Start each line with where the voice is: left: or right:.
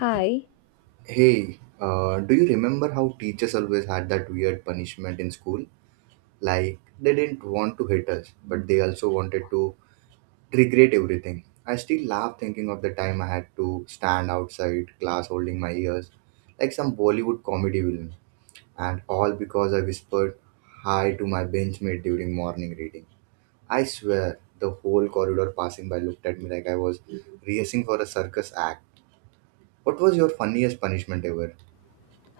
left: Hi.
right: Hey, do you remember how teachers always had that weird punishment in school? Like, they didn't want to hit us, but they also wanted to regret everything. I still laugh thinking of the time I had to stand outside class holding my ears, like some Bollywood comedy villain, and all because I whispered hi to my benchmate during morning reading. I swear, the whole corridor passing by looked at me like I was rehearsing for a circus act. What was your funniest punishment ever?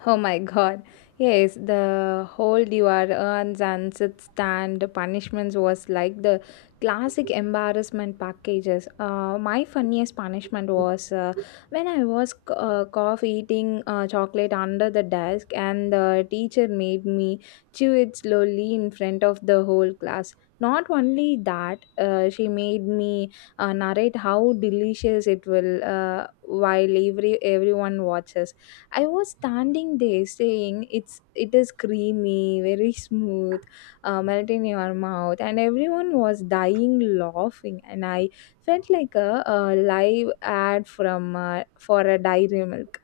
left: Oh my god. Yes, the whole devourance and sit stand punishments was like the classic embarrassment packages. My funniest punishment was when I was cough eating chocolate under the desk and the teacher made me chew it slowly in front of the whole class. Not only that, she made me narrate how delicious it will while everyone watches. I was standing there saying it is creamy, very smooth, melt in your mouth, and everyone was dying laughing, and I felt like a live ad from for a dairy milk.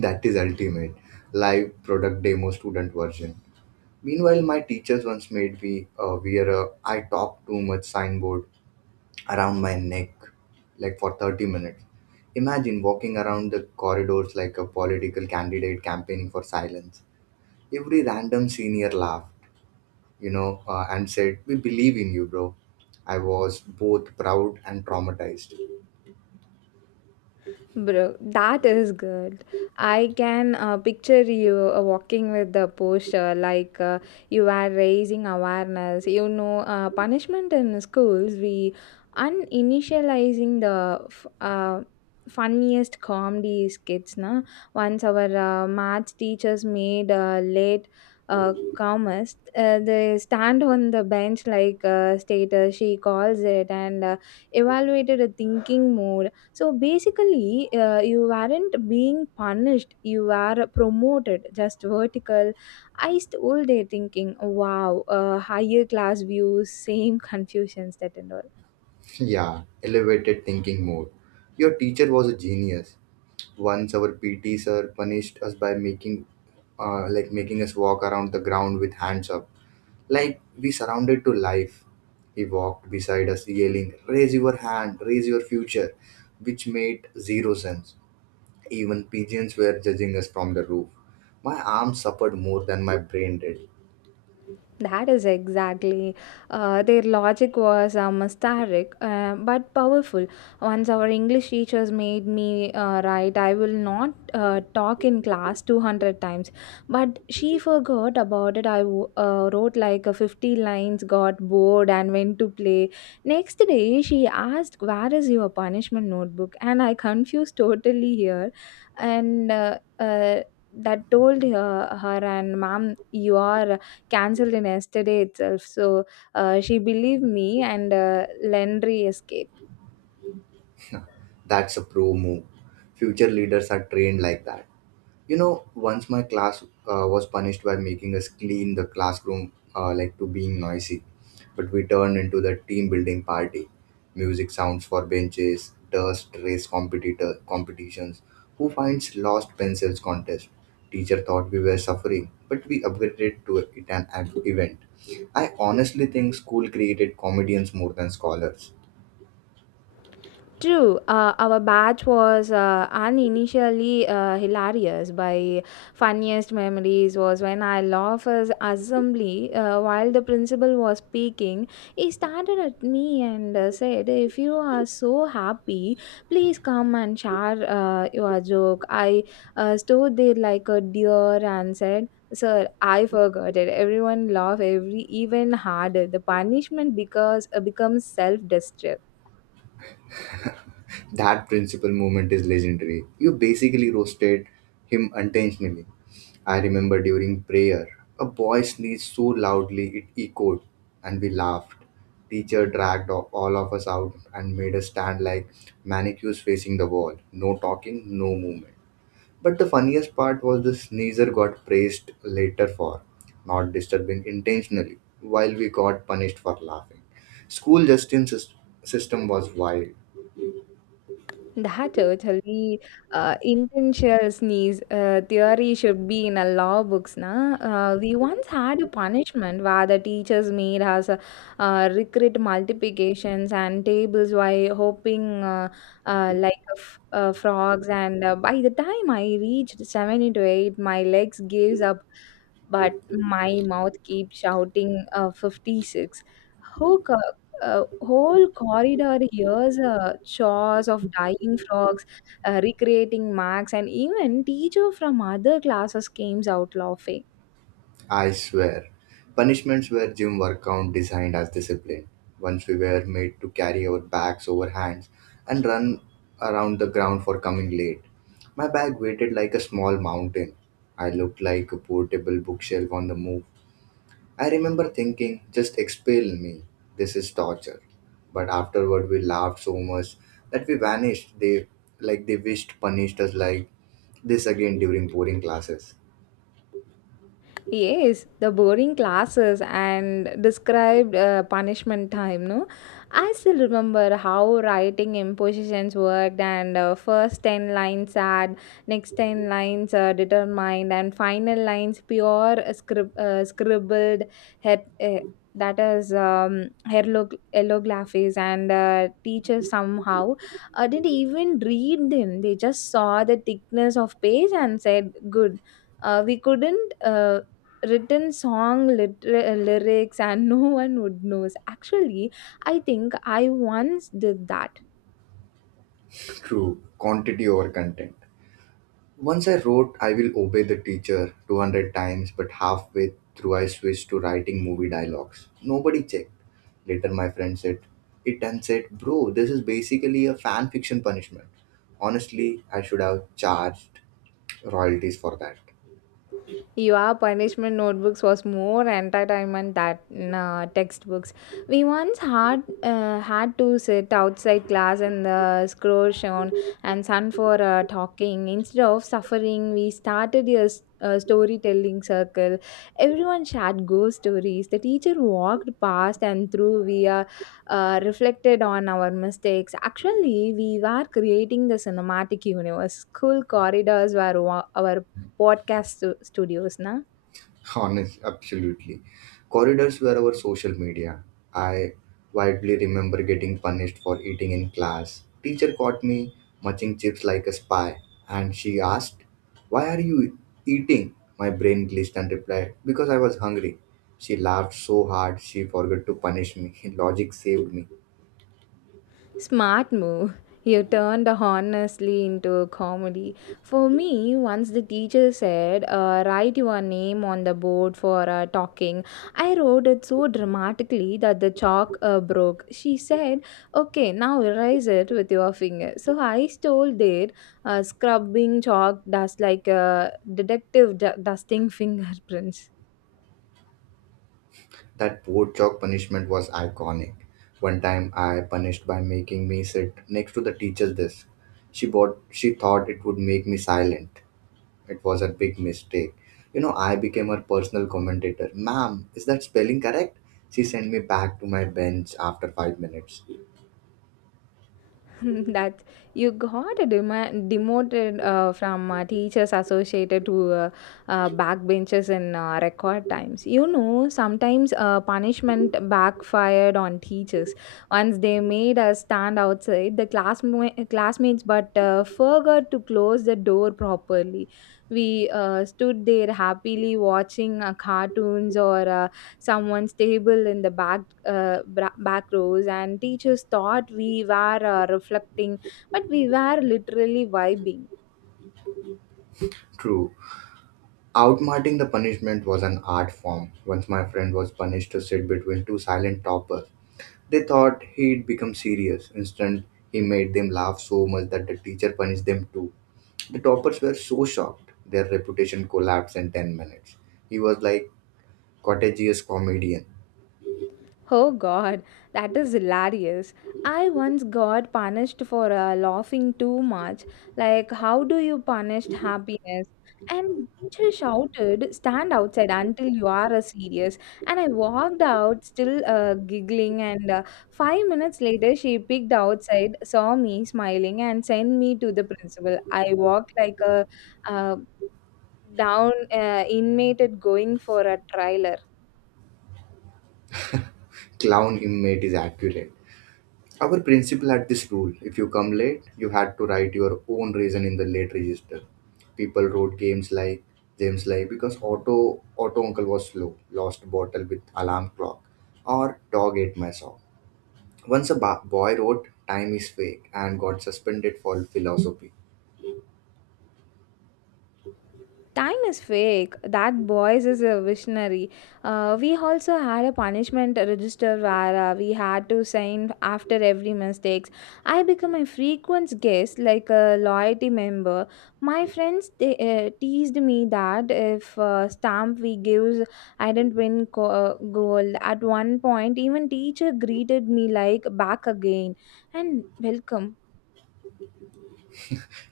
right: That is ultimate. Live product demo student version. Meanwhile, my teachers once made me wear a I talk too much signboard around my neck, like for 30 minutes. Imagine walking around the corridors like a political candidate campaigning for silence. Every random senior laughed, and said, we believe in you, bro. I was both proud and traumatized.
left: Bro, that is good. I can picture you walking with the posture like you are raising awareness. You know, punishment in schools, we uninitializing the funniest comedy skits. Na? Once our math teachers made late commerce, they stand on the bench like status, she calls it, and evaluated a thinking mode. So basically, you weren't being punished, you were promoted, just vertical. I stood there thinking, wow, higher class views, same confusions that and all.
right: Yeah, elevated thinking mode. Your teacher was a genius. Once our PT sir punished us by making like making us walk around the ground with hands up. Like we surrounded to life. He walked beside us yelling, raise your hand, raise your future, which made zero sense. Even pigeons were judging us from the roof. My arm suffered more than my brain did.
left: That is exactly. Their logic was mysteric but powerful. Once our English teachers made me write, I will not talk in class 200 times. But she forgot about it. Wrote like 50 lines, got bored, and went to play. Next day, she asked, where is your punishment notebook? And I confused totally here. And that told her, her and mom, you are cancelled in yesterday itself. So she believed me and Landry escaped.
right: That's a pro move. Future leaders are trained like that. You know, once my class was punished by making us clean the classroom like to being noisy, but we turned into the team building party. Music sounds for benches, dust race competitor competitions, who finds lost pencils contest. Teacher thought we were suffering, but we upgraded to it an event. I honestly think school created comedians more than scholars.
left: True, our batch was uninitially hilarious. By funniest memories was when I laughed as assembly while the principal was speaking. He started at me and said, "If you are so happy, please come and share your joke." I stood there like a deer and said. Sir, I forgot it. Everyone laughed every even harder. The punishment because becomes self-destruct.
right: That principal moment is legendary. You basically roasted him intentionally. I remember during prayer, a boy sneezed so loudly it echoed, and we laughed. Teacher dragged all of us out and made us stand like mannequins facing the wall. No talking, no movement. But the funniest part was the sneezer got praised later for not disturbing intentionally, while we got punished for laughing. School system was wild.
left: That totally intentional sneeze theory should be in a law books. Na? We once had a punishment where the teachers made us recreate multiplications and tables while hoping frogs. And by the time I reached seven into eight, my legs gives up, but my mouth keeps shouting 56. Who co- a whole corridor hears chores of dying frogs, recreating marks, and even teacher from other classes came out laughing.
right: I swear. Punishments were gym workout designed as discipline. Once we were made to carry our bags over hands and run around the ground for coming late. My bag weighted like a small mountain. I looked like a portable bookshelf on the move. I remember thinking, just expel me. This is torture. But afterward we laughed so much that we vanished. They wished punished us like this again during boring classes.
left: Yes, the boring classes and described punishment time, no? I still remember how writing impositions worked. And first 10 lines add, next 10 lines determined and final lines pure scribbled her- uh, that is hieroglyphics. And teachers somehow didn't even read them. They just saw the thickness of page and said, good. We couldn't written song lyrics and no one would knows actually. I think I once did that.
right: True. Quantity over content. Once I wrote I Will Obey the Teacher 200 times, but halfway through I switched to writing movie dialogues. Nobody checked. Later, my friend said it and said, bro, this is basically a fan fiction punishment. Honestly, I should have charged royalties for that.
left: Your punishment notebooks was more entertainment than textbooks. We once had to sit outside class in the scorch on and sun for talking. Instead of suffering, we started a storytelling circle. Everyone shared ghost stories. The teacher walked past and through. We reflected on our mistakes. Actually, we were creating the cinematic universe. School corridors were our podcast studios, na.
right: Honest, absolutely. Corridors were our social media. I vividly remember getting punished for eating in class. Teacher caught me munching chips like a spy, and she asked, "Why are you eating?" My brain glitched and replied, "Because I was hungry." She laughed so hard she forgot to punish me. Logic saved me.
left: Smart move. You turned the honestly into a comedy. For me, once the teacher said, write your name on the board for talking. I wrote it so dramatically that the chalk broke. She said, okay, now erase it with your finger. So I stole it, scrubbing chalk dust like a detective dusting fingerprints.
right: That board chalk punishment was iconic. One time, I punished by making me sit next to the teacher's desk. She bought. She thought it would make me silent. It was a big mistake. You know, I became her personal commentator. Ma'am, is that spelling correct? She sent me back to my bench after 5 minutes.
left: That you got a demoted from teachers associated to backbenchers in record times. You know, sometimes punishment backfired on teachers. Once they made us stand outside the classmates, but forgot to close the door properly. We stood there happily watching cartoons or someone's table in the back back rows, and teachers thought we were reflecting, but we were literally vibing.
right: True. Outsmarting the punishment was an art form. Once my friend was punished to sit between two silent toppers. They thought he'd become serious. Instead, he made them laugh so much that the teacher punished them too. The toppers were so shocked, their reputation collapsed in 10 minutes. He was like cottageous comedian.
left: Oh god, that is hilarious. I once got punished for laughing too much. Like, how do you punish happiness? And teacher shouted, "Stand outside until you are serious." And I walked out, still giggling. And 5 minutes later, she picked outside, saw me smiling, and sent me to the principal. I walked like a uh, down inmate going for a trial.
right: Clown him mate is accurate. Our principal had this rule if you come late, you had to write your own reason in the late register. People wrote games like James like because auto uncle was slow, lost bottle with alarm clock, or dog ate my sock. Once a boy wrote time is fake and got suspended for philosophy.
left: Time is fake. That boys is a visionary. We also had a punishment register where we had to sign after every mistakes. I become a frequent guest, like a loyalty member. My friends they teased me that if stamp we gives, I didn't win gold. At one point, even teacher greeted me like back again and welcome.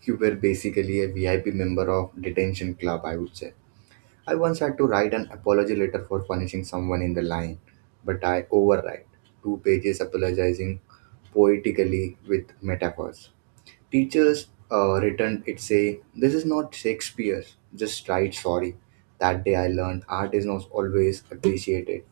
right: You were basically a VIP member of detention club, I would say. I once had to write an apology letter for punishing someone in the line, but I overwrite two pages apologizing poetically with metaphors. Teachers returned it saying, this is not Shakespeare's, just write sorry. That day I learned art is not always appreciated.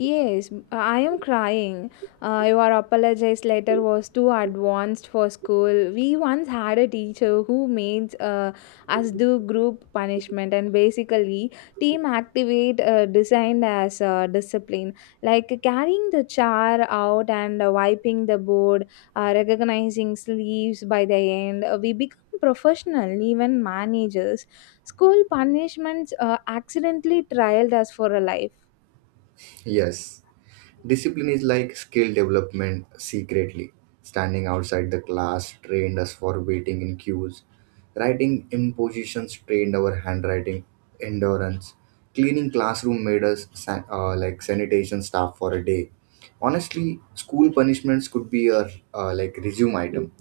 left: Yes, I am crying. Your apologize letter was too advanced for school. We once had a teacher who made us do group punishment, and basically team activate designed as discipline, like carrying the chair out and wiping the board, recognizing sleeves by the end. We become professional, even managers. School punishments accidentally trialed us for a life.
right: Yes, discipline is like skill development secretly. Standing outside the class trained us for waiting in queues. Writing impositions trained our handwriting endurance. Cleaning classroom made us like sanitation staff for a day. Honestly, school punishments could be a like resume item.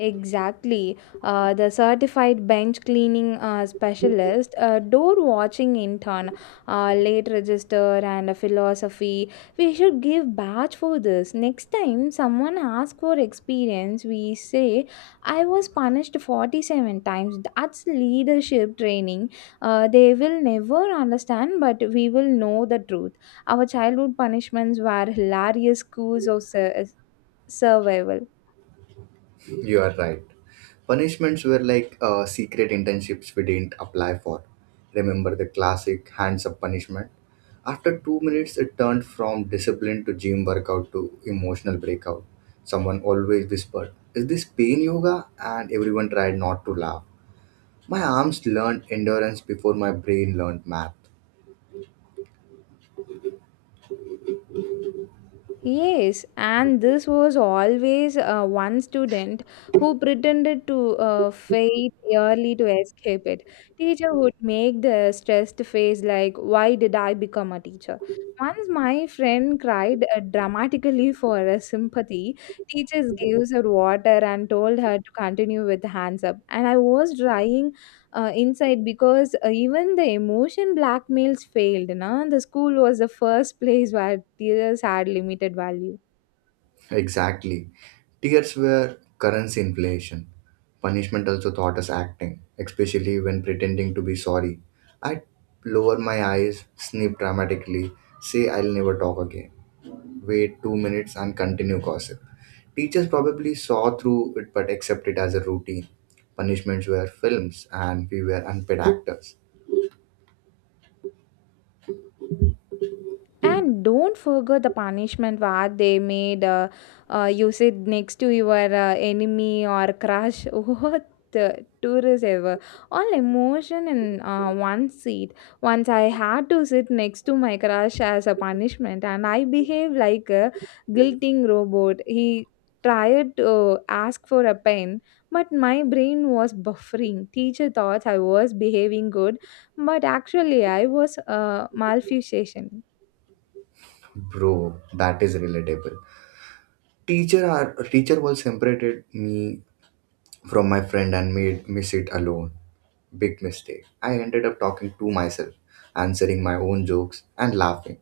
left: Exactly. The certified bench cleaning specialist, a door watching intern, a late register, and a philosophy. We should give badge for this. Next time someone asks for experience, we say, I was punished 47 times. That's leadership training. They will never understand, but we will know the truth. Our childhood punishments were hilarious schools of survival.
right: You are right. Punishments were like secret internships we didn't apply for. Remember the classic hands up punishment? After 2 minutes, it turned from discipline to gym workout to emotional breakout. Someone always whispered, is this pain yoga? And everyone tried not to laugh. My arms learned endurance before my brain learned math.
left: Yes, and this was always one student who pretended to faint early to escape it. Teacher would make the stressed face like, "Why did I become a teacher?" Once my friend cried dramatically for a sympathy. Teachers gave her water and told her to continue with hands up. And I was trying inside because even the emotion blackmails failed. Na? The school was the first place where tears had limited value.
right: Exactly. Tears were currency inflation. Punishment also taught us acting, especially when pretending to be sorry. I'd lower my eyes, sniff dramatically, say I'll never talk again, wait 2 minutes, and continue gossip. Teachers probably saw through it but accepted it as a routine. Punishments were films and we were unpaid actors.
left: And don't forget the punishment what they made you sit next to your enemy or crush. What the tourist ever. All emotion in one seat. Once I had to sit next to my crush as a punishment, and I behaved like a guilting robot. He tried to ask for a pen, but my brain was buffering. Teacher thought I was behaving good, but actually I was malfusation.
right: Bro, that is relatable. Teacher was separated me from my friend and made me sit alone. Big mistake. I ended up talking to myself, answering my own jokes and laughing.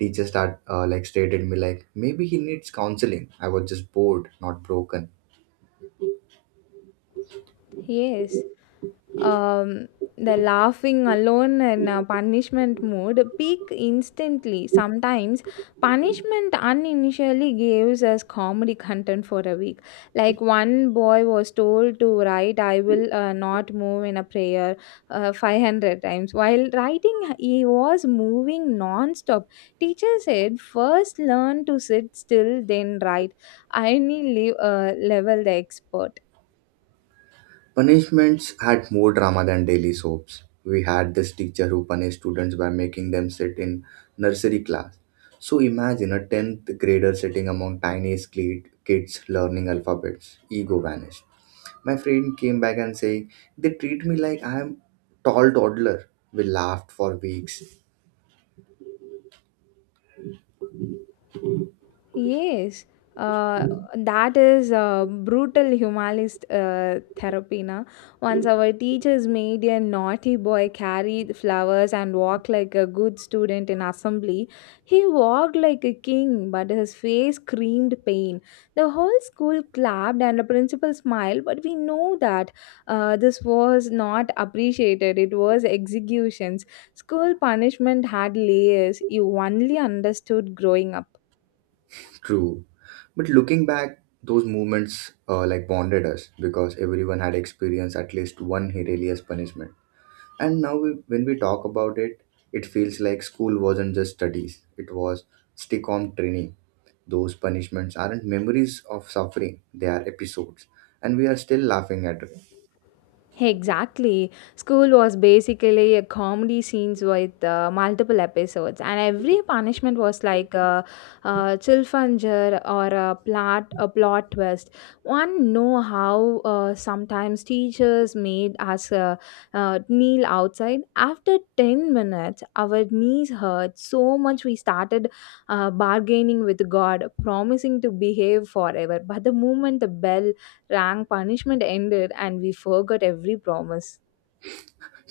right: Teacher start like stated me like maybe he needs counseling. I was just bored, not broken.
left: Yes, um, the laughing alone and punishment mood peak instantly. Sometimes punishment uninitially gives us comedy content for a week. Like one boy was told to write, I will not move in a prayer 500 times. While writing, he was moving non-stop. Teacher said, "First learn to sit still, then write. I need leave, level the expert."
right: Punishments had more drama than daily soaps. We had this teacher who punished students by making them sit in nursery class. So imagine a 10th grader sitting among tiny kids learning alphabets. Ego vanished. My friend came back and saying, they treat me like I am tall toddler. We laughed for weeks.
left: Yes, uh, that is brutal humanist therapy. Na? Once our teachers made a naughty boy carry the flowers and walk like a good student in assembly, he walked like a king, but his face screamed pain. The whole school clapped and the principal smiled, but we know that this was not appreciated. It was executions. School punishment had layers you only understood growing up.
right: True. But looking back, those moments like bonded us because everyone had experienced at least one hilarious punishment. And now, when we talk about it, it feels like school wasn't just studies, it was stick on training. Those punishments aren't memories of suffering, they are episodes. And we are still laughing at it.
left: Exactly. School was basically a comedy scenes with multiple episodes, and every punishment was like a chilfanger or a plot twist. One know how sometimes teachers made us kneel outside. After 10 minutes, our knees hurt so much we started bargaining with God, promising to behave forever. But the moment the bell rank punishment ended and we forgot every promise.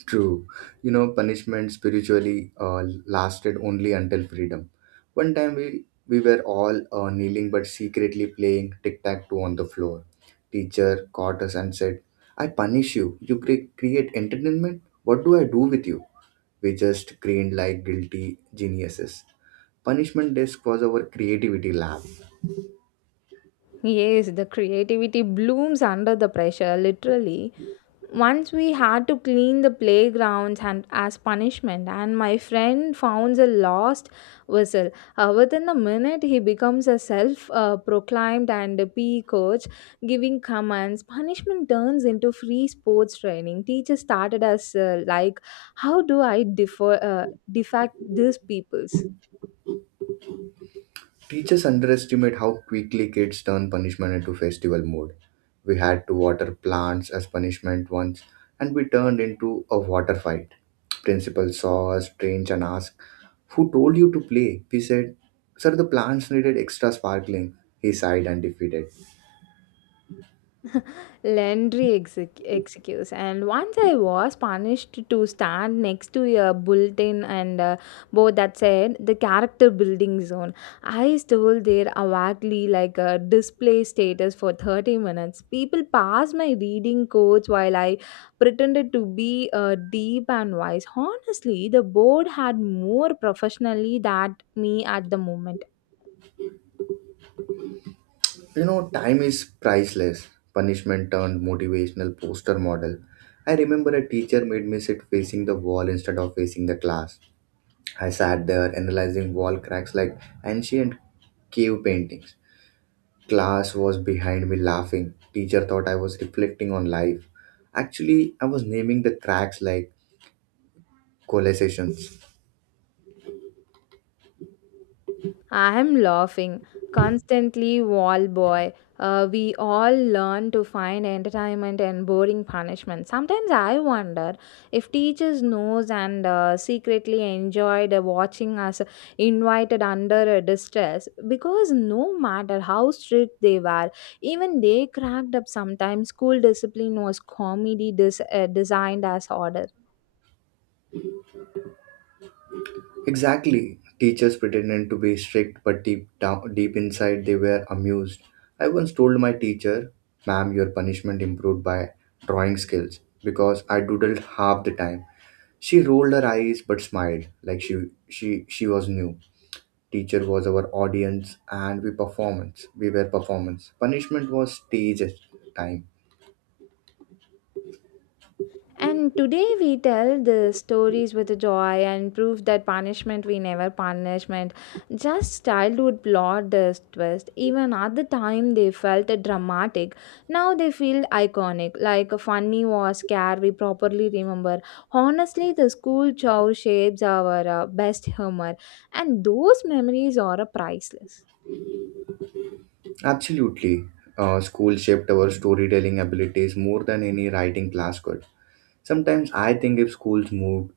right: True. You know, punishment spiritually lasted only until freedom. One time we were all kneeling but secretly playing tic tac toe on the floor. Teacher caught us and said, I punish you. You create entertainment? What do I do with you? We just grinned like guilty geniuses. Punishment desk was our creativity lab.
left: Yes, the creativity blooms under the pressure, literally. Once we had to clean the playgrounds and as punishment, and my friend found a lost whistle. Within a minute he becomes a self proclaimed and a PE coach giving commands. Punishment turns into free sports training. Teachers started as like how do I differ defect these peoples?
right: Teachers underestimate how quickly kids turn punishment into festival mode. We had to water plants as punishment once, and we turned into a water fight. Principal saw us strange and asked, who told you to play? We said, sir, the plants needed extra sparkling. He sighed and defeated.
left: Landry excuse. And once I was punished to stand next to a bulletin and board that said the character building zone. I stole there awkwardly like a display status for 30 minutes. People passed my reading codes while I pretended to be deep and wise. Honestly, the board had more professionally than me at the moment.
right: You know, time is priceless. Punishment turned motivational poster model. I remember a teacher made me sit facing the wall instead of facing the class. I sat there analyzing wall cracks like ancient cave paintings. Class was behind me laughing. Teacher thought I was reflecting on life. Actually, I was naming the cracks like collisions.
left: I'm laughing. Constantly, wall boy. We all learn to find entertainment and boring punishment. Sometimes I wonder if teachers knows and secretly enjoyed watching us invited under a distress, because no matter how strict they were, even they cracked up. Sometimes school discipline was comedy designed as order.
right: Exactly. Teachers pretended to be strict, but deep down, deep inside, they were amused. I once told my teacher, "Ma'am, your punishment improved by drawing skills because I doodled half the time." She rolled her eyes but smiled, like she she she was new. Teacher was our audience, and we were performance. Punishment was stage at time.
left: And today we tell the stories with joy and prove that punishment we never punishment. Just childhood plot this twist. Even at the time they felt dramatic. Now they feel iconic, like a funny or scare we properly remember. Honestly, the school chow shapes our best humor, and those memories are priceless.
right: Absolutely. School shaped our storytelling abilities more than any writing class could. Sometimes I think if schools moved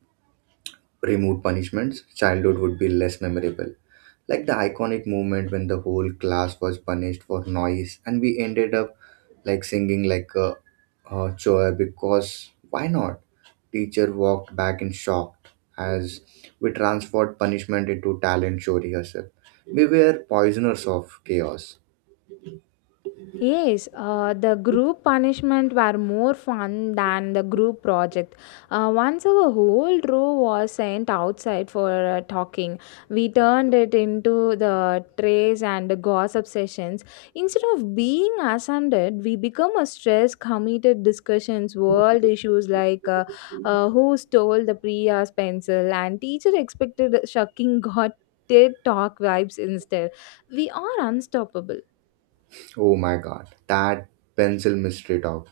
right: removed punishments, childhood would be less memorable. Like the iconic moment when the whole class was punished for noise, and we ended up like singing like a choir because why not? Teacher walked back in shock as we transferred punishment into talent show rehearsal. We were poisoners of chaos.
left: Yes, the group punishment were more fun than the group project. Once our whole row was sent outside for talking, we turned it into the trays and the gossip sessions. Instead of being ascended, we become a stress committed discussions, world issues like who stole the Priya's pencil and teacher expected shocking got TED talk vibes instead. We are unstoppable.
right: Oh my god, that pencil mystery talk.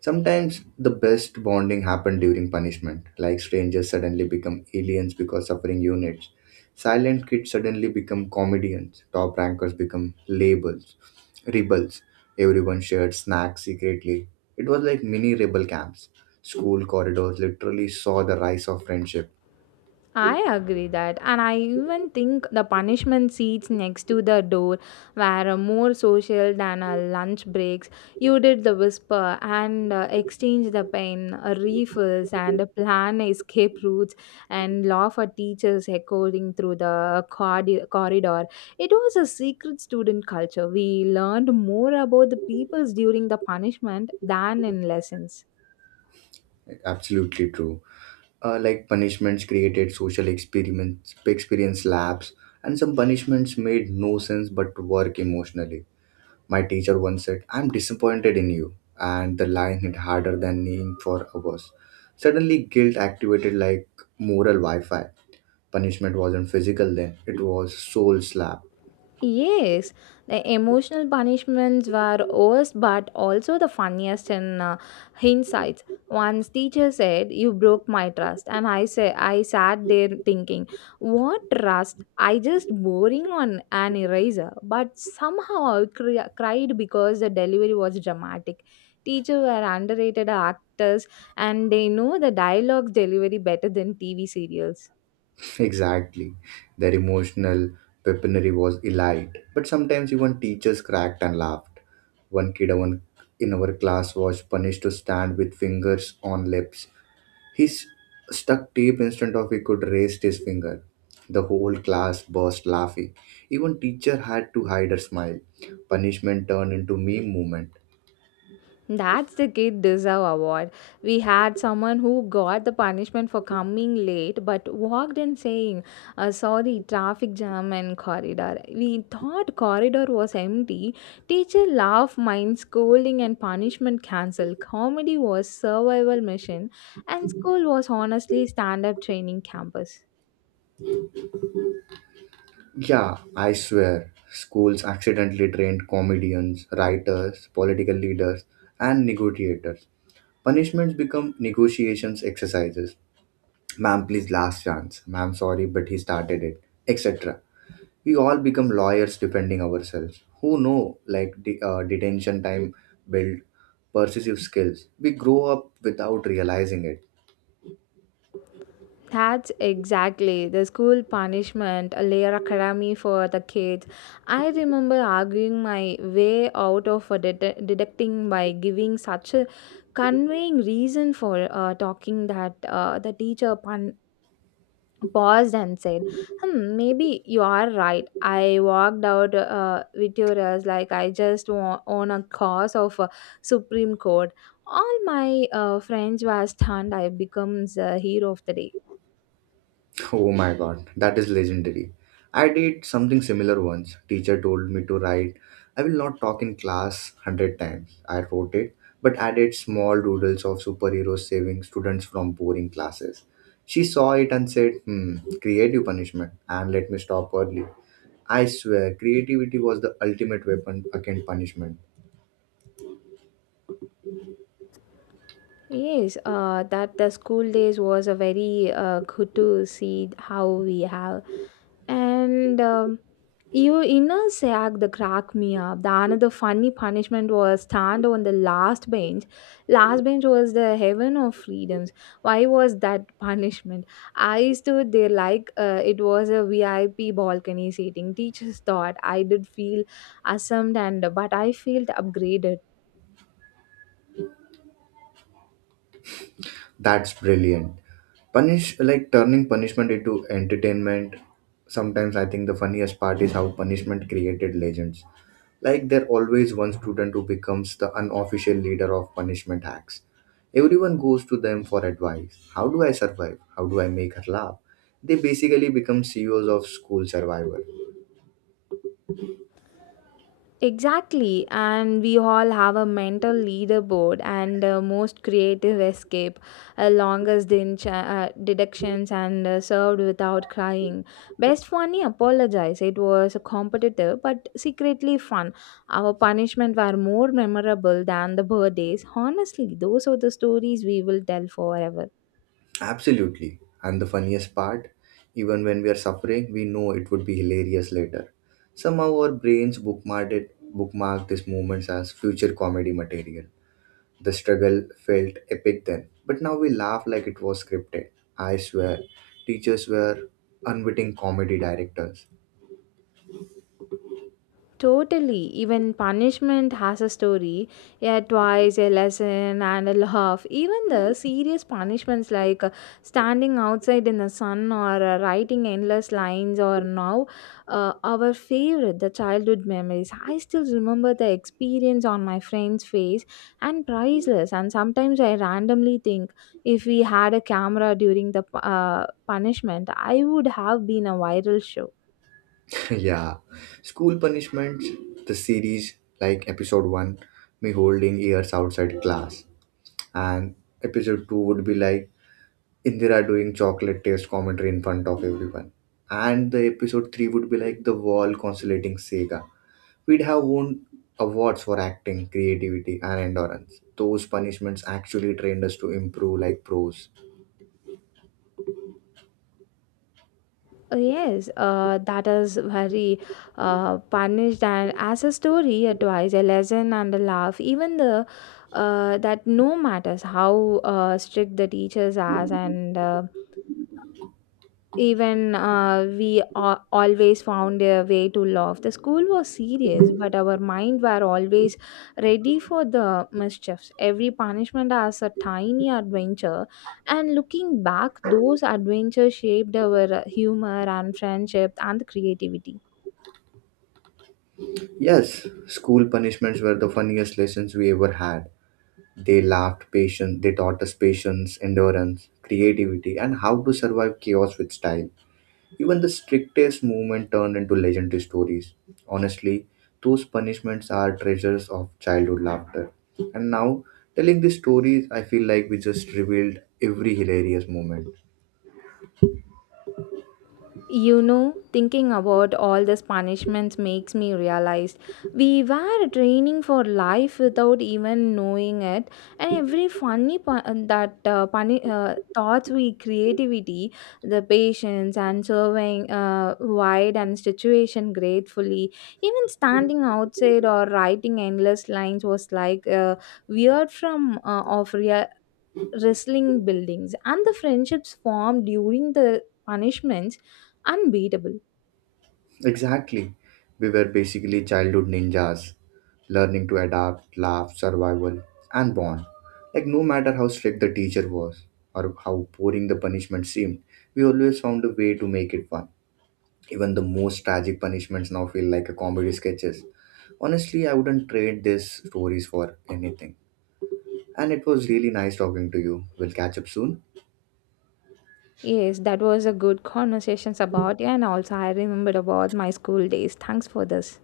right: Sometimes the best bonding happened during punishment, like strangers suddenly become aliens because suffering units. Silent kids suddenly become comedians, top rankers become labels, rebels. Everyone shared snacks secretly. It was like mini rebel camps. School corridors literally saw the rise of friendship.
left: I agree that, and I even think the punishment seats next to the door were more social than our lunch breaks. You did the whisper and exchange the pen, refills, and plan escape routes, and laugh at teachers echoing through the corridor. It was a secret student culture. We learned more about the peoples during the punishment than in lessons.
right: Absolutely true. Like punishments created social experiments, experience labs, and some punishments made no sense but work emotionally. My teacher once said, I'm disappointed in you. And the line hit harder than kneeing for hours. Suddenly, guilt activated like moral Wi Fi. Punishment wasn't physical then, it was soul slap.
left: Yes, the emotional punishments were worse but also the funniest in hindsight. Once teacher said, "You broke my trust," and I sat there thinking, "What trust? I just boring on an eraser." But somehow I cried because the delivery was dramatic. Teacher were underrated actors, and they know the dialogue delivery better than TV serials.
right: Exactly. Their emotional weaponry was elite. But sometimes even teachers cracked and laughed. One kid one in our class was punished to stand with fingers on lips. He s- Stuck tape instead of he could raise his finger. The whole class burst laughing. Even teacher had to hide her smile. Punishment turned into meme movement.
left: That's the kid deserve award. We had someone who got the punishment for coming late but walked in saying, sorry, traffic jam and corridor. We thought corridor was empty. Teacher laughed, mind scolding and punishment cancelled. Comedy was survival mission and school was honestly stand-up training campus.
right: Yeah, I swear, schools accidentally trained comedians, writers, political leaders, and negotiators. Punishments become negotiations exercises. Ma'am, please, last chance. Ma'am, sorry, but he started it, etc. We all become lawyers defending ourselves who know like the detention time build persuasive skills we grow up without realizing it.
left: That's exactly the school punishment, a layer academy for the kids. I remember arguing my way out of a deducting by giving such a conveying reason for talking that the teacher paused and said, hmm, maybe you are right. I walked out victorious like I just won a cause of a Supreme Court. All my friends were stunned. I becomes a hero of the day.
right: Oh my god, that is legendary. I did something similar once. Teacher told me to write, I will not talk in class 100 times. I wrote it, but added small doodles of superheroes saving students from boring classes. She saw it and said, hmm, creative punishment, and let me stop early. I swear, creativity was the ultimate weapon against punishment.
left: Yes, that the school days was a very good to see how we have, and you inner sack the crack me up. The another funny punishment was stand on the last bench. Last bench was the heaven of freedoms. Why was that punishment? I stood there like it was a VIP balcony seating. Teachers thought I did feel assumed and but I felt upgraded.
right: That's brilliant. Punish like turning punishment into entertainment. Sometimes I think the funniest part is how punishment created legends. Like there always one student who becomes the unofficial leader of punishment hacks. Everyone goes to them for advice. How do I survive? How do I make her laugh? They basically become CEOs of school survival.
left: Exactly, and we all have a mental leaderboard and most creative escape, longest deductions and served without crying. Best funny apologize. It was competitive but secretly fun. Our punishment were more memorable than the birthdays. Honestly, those are the stories we will tell forever.
right: Absolutely. And the funniest part, even when we are suffering, we know it would be hilarious later. Somehow our brains bookmarked it, bookmarked these moments as future comedy material. The struggle felt epic then, but now we laugh like it was scripted. I swear, teachers were unwitting comedy directors.
left: Totally. Even punishment has a story, a twice, a lesson, and a laugh. Even the serious punishments like standing outside in the sun or writing endless lines, or now our favorite, the childhood memories. I still remember the experience on my friend's face and priceless. And sometimes I randomly think if we had a camera during the punishment, I would have been a viral show.
right: Yeah. School punishments, the series like episode 1, me holding ears outside class, and episode 2 would be like Indira doing chocolate taste commentary in front of everyone. And the episode 3 would be like the wall consolating Sega. We'd have won awards for acting, creativity, and endurance. Those punishments actually trained us to improve like pros.
left: Oh, yes, that is very punished and as a story, advice, a lesson, and a laugh. Even the that no matters how strict the teachers are, and even we always found a way to laugh. The school was serious, but our mind were always ready for the mischiefs. Every punishment as a tiny adventure, and looking back, those adventures shaped our humor and friendship and creativity.
right: Yes, school punishments were the funniest lessons we ever had. They taught us patience, endurance, creativity, and how to survive chaos with style. Even the strictest movement turned into legendary stories. Honestly, those punishments are treasures of childhood laughter. And now, telling these stories, I feel like we just revealed every hilarious moment.
left: You know, thinking about all these punishments makes me realize we were training for life without even knowing it, and every funny thoughts we creativity, the patience and serving wide and situation gratefully, even standing outside or writing endless lines was like weird from of real wrestling buildings, and the friendships formed during the punishments unbeatable.
right: Exactly. We were basically childhood ninjas, learning to adapt, laugh, survival, and bond. Like, no matter how strict the teacher was or how boring the punishment seemed, we always found a way to make it fun. Even the most tragic punishments now feel like a comedy sketches. Honestly, I wouldn't trade these stories for anything. And it was really nice talking to you. We'll catch up soon.
left: Yes, that was a good conversations about and also I remembered about my school days. Thanks for this.